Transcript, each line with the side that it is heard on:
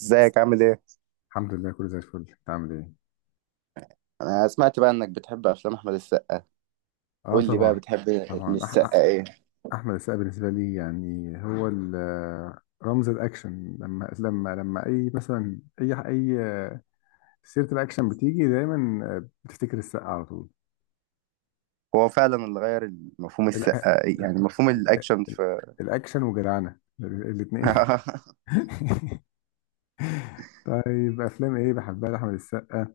right: ازيك عامل ايه؟
left: الحمد لله، كله زي الفل. انت عامل ايه؟
right: انا سمعت بقى انك بتحب افلام احمد السقا.
left: اه
right: قول لي بقى
left: طبعا.
right: بتحب
left: طبعا أح أح
right: للسقا ايه؟
left: احمد السقا بالنسبه لي، يعني هو رمز الاكشن. لما اي، مثلا، اي سيره الاكشن بتيجي دايما بتفتكر السقا على طول.
right: هو فعلا اللي غير مفهوم
left: الأ-
right: السقا إيه؟
left: الأ-
right: يعني مفهوم الاكشن في
left: الاكشن وجدعنه الاثنين. طيب، افلام ايه بحبها لاحمد السقا؟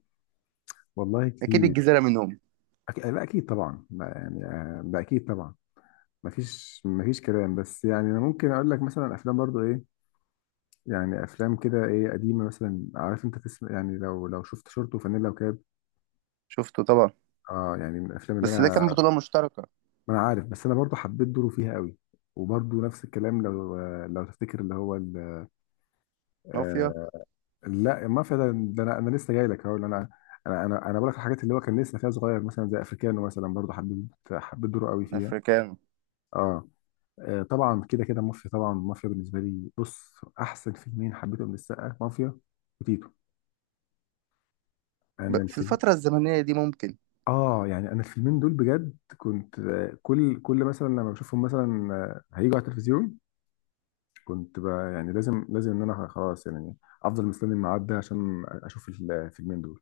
left: والله
right: اكيد
left: كتير.
right: الجزيرة منهم.
left: لا، اكيد طبعا، ما يعني، ده اكيد طبعا. مفيش كلام، بس يعني انا ممكن اقول لك مثلا افلام برضو، ايه يعني، افلام كده، ايه، قديمه مثلا، عارف انت، تسمع يعني، لو شفت شورت وفانيلا وكاب.
right: شفته طبعا.
left: اه، يعني من الافلام اللي
right: بس ده كان
left: انا،
right: بطولة مشتركة.
left: ما انا عارف، بس انا برضو حبيت دوره فيها قوي. وبرضو نفس الكلام، لو تفتكر اللي هو
right: مافيا.
left: آه لا، المافيا ده انا لسه جاي لك هقول. انا انا بقول لك الحاجات اللي هو كان لسه فيها صغير، مثلا زي افريكانو، مثلا برضو حبيت دوره قوي فيها.
right: افريكانو.
left: اه. طبعا كده كده مافيا، طبعا مافيا بالنسبه لي. بص، احسن فيلمين حبيتهم للسقا مافيا وتيتو. انا
right: في
left: الفيلم،
right: الفترة الزمنية دي ممكن.
left: اه يعني، انا الفيلمين دول بجد كنت، كل مثلا لما بشوفهم، مثلا، هيجوا على التلفزيون كنت بقى، يعني، لازم ان انا خلاص، يعني افضل مستني الميعاد ده عشان اشوف الفيلمين دول.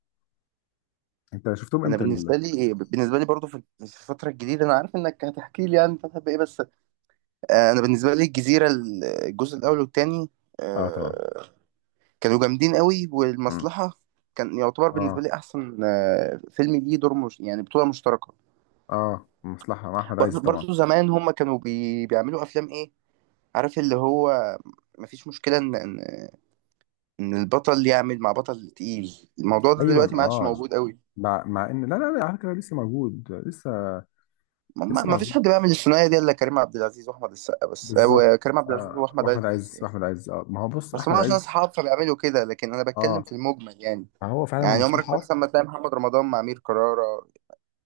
left: انت شفتهم
right: انا
left: امتى
right: بالنسبة لي إيه، بالنسبة لي برضو في الفترة الجديدة. انا عارف انك هتحكي لي يعني بتحب ايه، بس انا بالنسبة لي الجزيرة، الجزء الاول والتاني.
left: اه طبعا.
right: آه، كانوا جامدين قوي،
left: مم.
right: والمصلحة كان يعتبر بالنسبة
left: اه،
right: لي أحسن فيلم ليه دور مش يعني بطولة مشتركة.
left: اه، مصلحة مع احمد عز
right: برضو,
left: طبعا.
right: برضو زمان هما كانوا بيعملوا أفلام إيه؟ عارف اللي هو مفيش مشكلة إن إن البطل يعمل مع بطل تقيل، الموضوع ده دلوقتي
left: ايوه،
right: ما عادش
left: اه.
right: موجود قوي.
left: مع ان، لا لا لا، على فكرة لسه موجود لسه.
right: ما
left: لسه
right: ما فيش
left: موجود.
right: حد بيعمل الثنائية دي إلا كريم عبد العزيز وأحمد السقا بس،
left: بالظبط.
right: أو كريم عبد العزيز وأحمد
left: واحمد
right: عز بس،
left: عز
right: يعني
left: واحمد عز اه، ما هو بص،
right: بس ما
left: احمد
right: عشان
left: عز.
right: أصحاب فبيعملوا كده، لكن أنا بتكلم
left: اه،
right: في المجمل يعني.
left: ما هو فعلا
right: يعني عمرك
left: المصلحة.
right: مثلا ما تلاقي محمد رمضان مع أمير كرارة.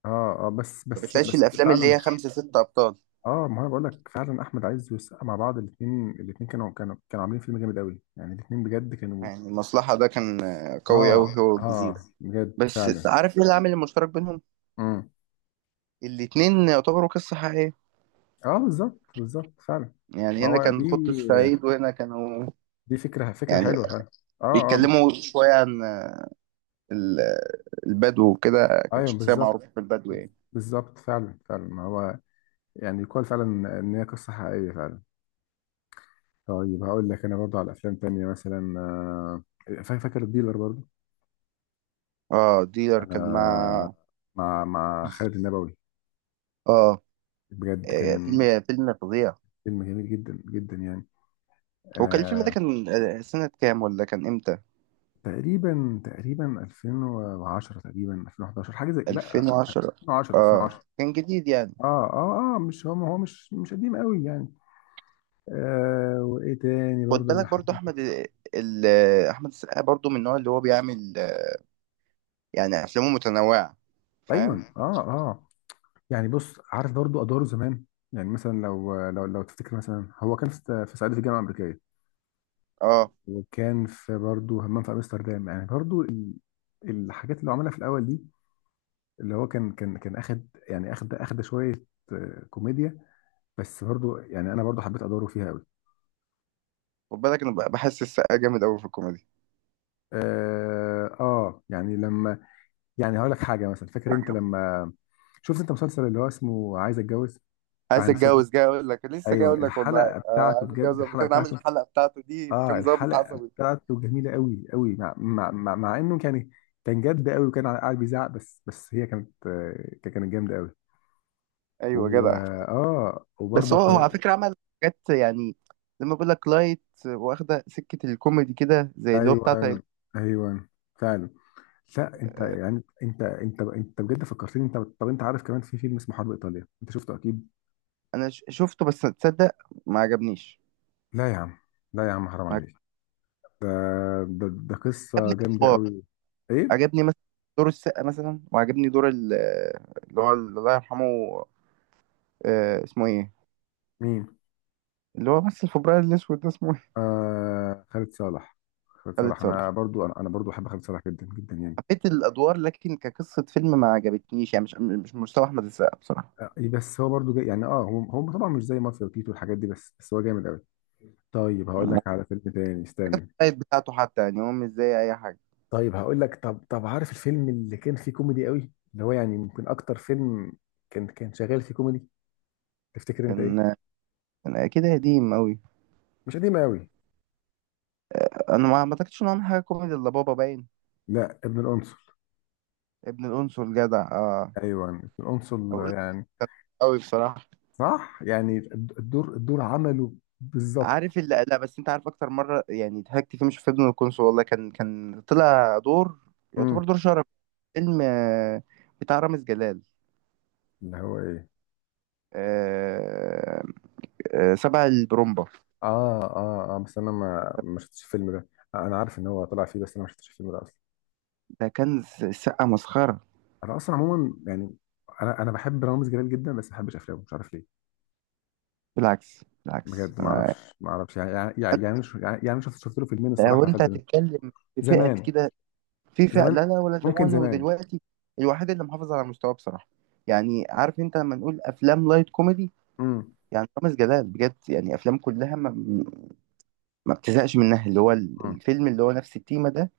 left: اه، اه، بس
right: ما
left: بس
right: بتلاقيش
left: بس
right: الافلام اللي
left: فعلا.
right: هي خمسة ستة ابطال.
left: اه، ما انا بقول لك فعلا احمد عز والسقا مع بعض. الاثنين كانوا عاملين فيلم جامد قوي، يعني الاثنين بجد كانوا.
right: يعني المصلحة ده كان قوي
left: اه،
right: قوي، هو
left: اه، اه،
right: والجزيرة.
left: بجد
right: بس
left: فعلا.
right: عارف ايه العامل المشترك بينهم؟
left: امم.
right: الاتنين يعتبروا قصة حقيقية.
left: اه، بالظبط بالظبط فعلا.
right: يعني
left: ما
right: هنا
left: هو دي،
right: كان خط الصعيد، وهنا كانوا
left: دي فكره
right: يعني
left: حلوه فعلا. اه، اه،
right: بيتكلموا شوية عن البدو وكده. كانت
left: ايوه
right: شخصية
left: بالظبط
right: معروفة في البدو يعني.
left: بالظبط فعلا فعلا، ما هو يعني يقال فعلا ان هي قصه حقيقيه فعلا. طيب هقول لك انا برضو على افلام تانية مثلا، فاكر الديلر برضو؟
right: اه، ديلر كان مع.
left: انا، مع خالد النبوي.
right: اه.
left: بجد كان
right: فيلم فظيع.
left: فيلم جميل جدا جدا، يعني.
right: هو كان الفيلم ده
left: آه
right: كان سنة كام، ولا كان امتى؟
left: تقريبا 2010، تقريبا 2011، حاجه زي، لا،
right: 2010.
left: 2010.
right: اه،
left: 2010.
right: كان جديد يعني.
left: اه، اه، اه، مش هو هو مش قديم قوي يعني. وايه تاني
right: خد
left: برضو اللي
right: بالك،
left: حب؟
right: برضو احمد، ال... احمد السقا برضو من النوع اللي هو بيعمل، يعني افلامه متنوعه،
left: ايوه،
right: فاهم؟
left: اه، اه، يعني بص، عارف برضو ادواره زمان. يعني مثلا، لو تفتكر، مثلا، هو كان في، في صعيدي في الجامعه الامريكيه،
right: اه.
left: وكان في برضو همام في امستردام. يعني برضو الحاجات اللي هو عملها في الاول دي، اللي هو كان اخد، يعني، اخد شويه كوميديا. بس برضو، يعني، انا برضو حبيت ادوره فيها قوي.
right: خد بالك، انا بحس السقا جامد قوي في الكوميدي.
left: يعني لما، يعني هقول لك حاجه، مثلا، فاكر انت لما شفت انت مسلسل اللي هو اسمه عايز اتجوز بتاع
right: عايز
left: هند صبري؟
right: اتجوز، جاي اقول لك، لسه جاي
left: ايوه،
right: اقول لك والله.
left: الحلقه
right: آه،
left: بتاعته،
right: عايز اتجوز
left: بجد
right: لما
left: الحلقه
right: كان عامل
left: بتاعته.
right: الحلقه بتاعته دي،
left: اه،
right: وكان ظابط
left: الحلقه
right: عصبي.
left: بتاعته جميله قوي قوي. مع انه كان، كان جد قوي وكان قاعد بيزعق، بس هي كانت، كانت جامده قوي.
right: ايوه،
left: و
right: جدع.
left: اه
right: بس
left: وبرضو
right: هو على فكره عمل حاجات يعني. لما بقول لك لايت واخده سكه الكوميدي كده، زي اللي هو بتاع
left: ايوه،
right: طيب.
left: ايوه، فعلا. لا، انت يعني، انت بجد فكرتني انت. طب، انت عارف كمان في فيلم اسمه حرب ايطاليا، انت شفته اكيد؟
right: انا شفته، بس تصدق، ما عجبنيش.
left: لا يا عم، لا يا عم، حرام
right: ما
left: عليك. ده، ده قصه
right: عجبني،
left: جامده قوي. ايه؟
right: عجبني مثلا دور السقا، مثلا، وعجبني دور اللي هو الله يرحمه، اسمه ايه،
left: مين؟
right: اللي هو مثل في ابراهيم الاسود ده، اسمه ايه؟
left: خالد صالح. خالد
right: خالد
left: صالح، انا
right: صالح.
left: برضو، انا برضو بحب خالد صالح جدا جدا، يعني
right: حبيت الادوار، لكن كقصه فيلم ما عجبتنيش يعني، مش مستوى احمد السقا بصراحه.
left: إيه، بس هو برضو جاي يعني، اه، هو طبعا مش زي مافيا وتيتو والحاجات دي، بس هو جامد قوي. طيب هقول لك
right: الموبايل
left: على فيلم تاني، استنى.
right: بتاعته حتى يعني هو مش زي اي حاجه.
left: طيب هقول لك، طب عارف الفيلم اللي كان فيه كوميدي قوي، اللي هو، يعني، يمكن اكتر فيلم كان شغال فيه كوميدي؟ تفتكر انت ايه؟
right: كان كان كده قديم قوي.
left: مش قديمه قوي.
right: انا ما اعتقدش ان هو عمل حاجه كوميدي الا بابا باين.
left: لا، ابن القنصل.
right: ابن الانصل، جدع، اه.
left: ايوه، ابن القنصل
right: اقول
left: يعني.
right: قوي بصراحه.
left: صح، يعني الدور عمله بالظبط.
right: عارف اللي، لا، بس انت عارف اكتر مره يعني ضحكت فيه مش في ابن القنصل والله، كان طلع دور
left: امم.
right: يعتبر دور شرف. فيلم بتاع رامز جلال،
left: اللي هو ايه؟
right: آه، سبع البرومبا.
left: اه، اه، اه، بس انا ما شفتش الفيلم ده. انا عارف ان هو طلع فيه، بس انا ما شفتش الفيلم ده اصلا.
right: ده كان سقه مسخره.
left: انا اصلا عموما يعني، انا بحب رامز جلال جدا، بس ما بحبش افلامه، مش عارف ليه.
right: بالعكس، بالعكس،
left: بجد، ما اعرفش ما اعرفش يعني شفت له فيلمين، الصراحه
right: لو انت
left: اتقفلت منهم.
right: هتتكلم في فئه
left: زمان.
right: كده، في فئه لا
left: زمان،
right: لا، ولا
left: ممكن
right: زمان
left: زمان.
right: ودلوقتي، الوحيد اللي محافظ على مستواه بصراحه. يعني عارف انت لما نقول افلام لايت كوميدي،
left: امم
right: يعني رامز جلال بجد يعني افلام كلها ما بتزهقش منها. اللي هو الفيلم اللي هو نفس التيمة ده،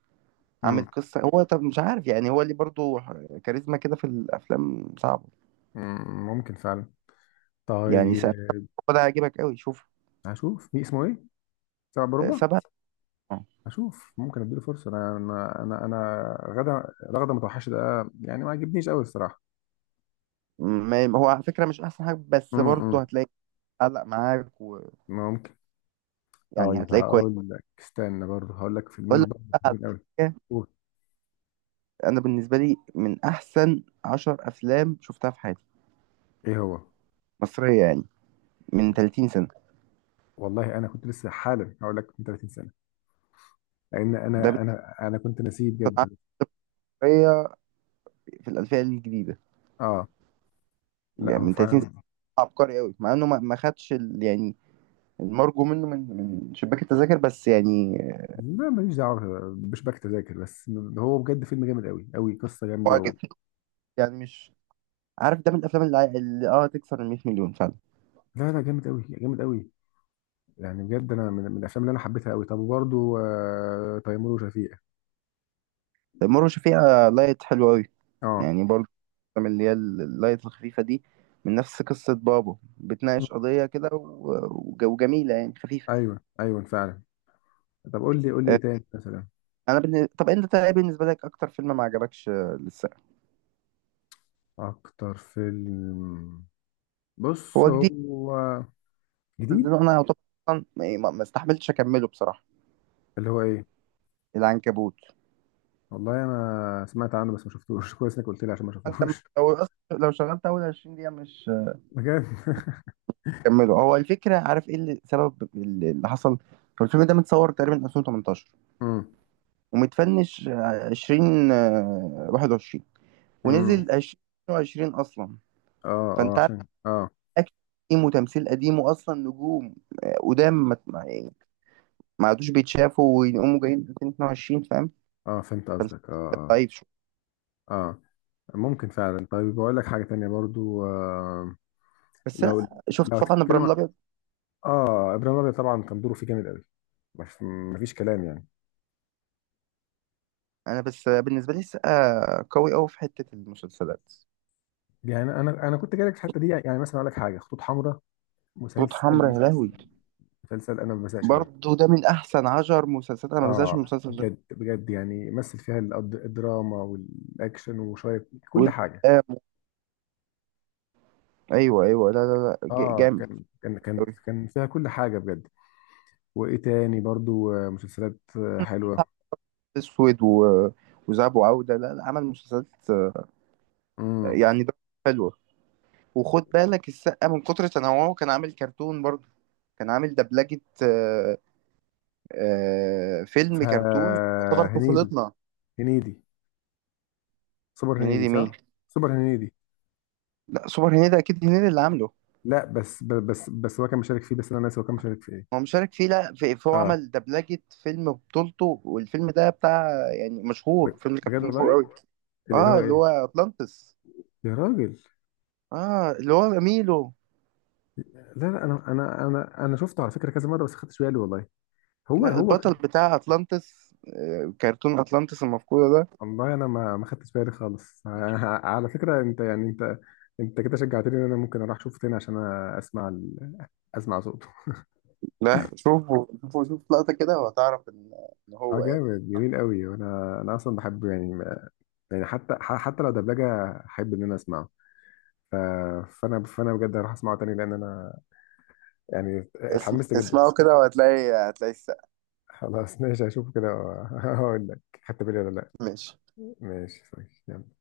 left: امم
right: عامل قصة، هو طب مش عارف يعني هو ليه برضو كاريزما كده، في الأفلام صعبة.
left: ممكن فعلا.
right: يعني
left: طيب
right: سبعة، هو ده هيعجبك قوي، شوف.
left: هشوف. في اسمه ايه؟ سبع بربع.
right: سبعة. آه.
left: هشوف، ممكن اديله فرصه. أنا غدا رغده متوحشه ده يعني ما عجبنيش قوي الصراحه.
right: ما هو على فكرة مش أحسن حاجة، بس برضو
left: امم،
right: هتلاقي علق معاك،
left: ممكن.
right: ويعني
left: طيب
right: هتلاقي كويس.
left: هقول لك، استنى برضه، هقول لك
right: أقول
left: فيلمين
right: لك
left: برضه
right: بقى على
left: حلوين قوي.
right: حاجة.
left: قول.
right: أنا بالنسبة لي من أحسن عشر أفلام شفتها في حياتي،
left: ايه هو؟
right: مصرية يعني، من 30 سنة.
left: والله انا كنت لسه حالا هقول لك من 30 سنه، لان
right: ده
left: انا كنت ناسيه
right: بيحصل
left: بجد.
right: عبقرية في الألفية الجديدة،
left: اه. لا،
right: يعني
left: هو
right: من 30 سنة،
left: فعلا.
right: عبقري قوي، مع إنه ما خدش يعني المرجو منه من شباك التذاكر، بس يعني
left: لا، ماليش دعوه، مش بكتب تذاكر بس. هو بجد فيلم جامد قوي قوي، قصه جامده و...
right: معجب. يعني مش عارف، ده من الافلام اللي تكسر ال 100 مليون فعلا.
left: لا لا، جامد قوي جامد قوي. يعني بجد انا من الافلام اللي انا حبيتها قوي. طب وبرده تيمور وشفيقة.
right: المرة شفيقة لايت حلو قوي
left: اه.
right: يعني. برضه الافلام اللي هي اللايت الخفيفة دي من نفس قصة بابو، بتناقش قضية كده وجميلة يعني، خفيفة.
left: ايوه، ايوه، فعلا. طب قول لي قول لي ايه
right: آه،
left: تاني مثلا؟
right: انا طب انت ايه بالنسبة لك اكتر فيلم ما عجبكش لسه
left: اكتر فيلم، بص
right: هو جديد
left: هو، جديد،
right: نزله؟ انا يعتبر أصلاً ما استحملتش اكمله بصراحة.
left: اللي هو ايه؟
right: العنكبوت.
left: والله انا سمعت عنه، بس ما شفتوش كويس انك قلت لي عشان ما
right: انت
left: شفتوش.
right: لو لو شغلت اول 20 دقيقة مش
left: بجد
right: كملوا. هو الفكره، عارف ايه اللي سبب اللي حصل؟ هو الفيلم ده متصور تقريبا 2018،
left: امم.
right: ومتفنش 20 21،
left: امم.
right: ونزل 2020 اصلا.
left: اه، اه،
right: فانت عارف،
left: عشان، اه.
right: اكشن قديم وتمثيل قديم، واصلا نجوم قدام يعني ما عادوش بيتشافوا، ويقوموا جايين 2022، فاهم؟
left: اه، فهمت
right: فالفيلم
left: قصدك، اه، اه.
right: ضعيف شويه.
left: اه، ممكن فعلا. طيب بقول لك حاجة تانية برضو،
right: بس انا
left: لو
right: شفت
left: لو
right: طبعا ابراهيم
left: هتتكلم،
right: الابيض.
left: اه، ابراهيم الابيض طبعا كان دوره فيه جامد قوي، مفيش كلام يعني.
right: انا بس بالنسبه لي السقا قوي قوي في حته المسلسلات.
left: يعني انا كنت جايلك في الحته دي، يعني مثلا اقول لك حاجه، خطوط حمراء،
right: خطوط حمراء
left: مسلسل،
right: يا لهوي.
left: مسلسل انا ما بزهقش منه.
right: برضه ده من احسن عشر مسلسلات، انا ما بزهقش من
left: اه،
right: المسلسل ده.
left: بجد بجد، يعني مثل فيها الدراما والاكشن وشويه كل حاجه.
right: والآم. ايوه ايوه، لا لا لا،
left: اه،
right: جامد
left: كان كان كان
right: أوي.
left: كان فيها كل حاجه بجد. وايه تاني برضو، مسلسلات حلوه.
right: اسود و... وذهب وعوده، لا لا، عمل مسلسلات
left: امم.
right: يعني، ده حلوه. وخد بالك السقا من كتر تنوعه كان عامل كرتون برضه. كان عامل دبلجه فيلم كرتون يعتبر
left: هنيدي.
right: طفولتنا.
left: هنيدي. سوبر هنيدي
right: هنيدي مين؟
left: صح. سوبر هنيدي.
right: لا، سوبر هنيدي اكيد هنيدي اللي عامله.
left: لا، بس بس هو كان مشارك فيه، بس انا ناسي هو كان مشارك
right: هو
left: فيه.
right: مشارك فيه، لا، فهو
left: اه،
right: عمل دبلجة فيلم بطولته، والفيلم ده بتاع يعني
left: ب-
right: مشهور، فيلم
left: بجد
right: كرتون مشهور
left: والله.
right: قوي.
left: اللي
right: اه،
left: هو
right: اللي
left: ايه؟
right: هو اطلانتس.
left: يا راجل.
right: اه، اللي هو ميلو.
left: لا لا، انا شفته على فكره كذا مره، بس ما خدتش بالي والله. هو
right: لا،
left: هو.
right: البطل بتاع اطلانتس كرتون اطلانتس المفقودة ده.
left: والله انا ما خدتش بالي خالص على فكره. انت يعني، انت، انت كده شجعتني ان انا ممكن اروح اشوفه تاني عشان اسمع اسمع صوته.
right: لا، شوفوا شوفوا شوف لقطة كده وهتعرف ان إن
left: اه،
right: هو ايه.
left: جامد جميل قوي. وانا اصلا بحب، يعني، يعني حتى حتى لو دبلجه احب ان انا اسمعه. ف- فانا بجد هروح اسمعه تاني لان انا، يعني، اتحمست جدا.
right: اسمعوا كده وهتلاقي هتلاقي السقف.
left: خلاص، ماشي، هشوفه كده واقول لك خدت بالي ولا لا.
right: ماشي.
left: ماشي صحيح.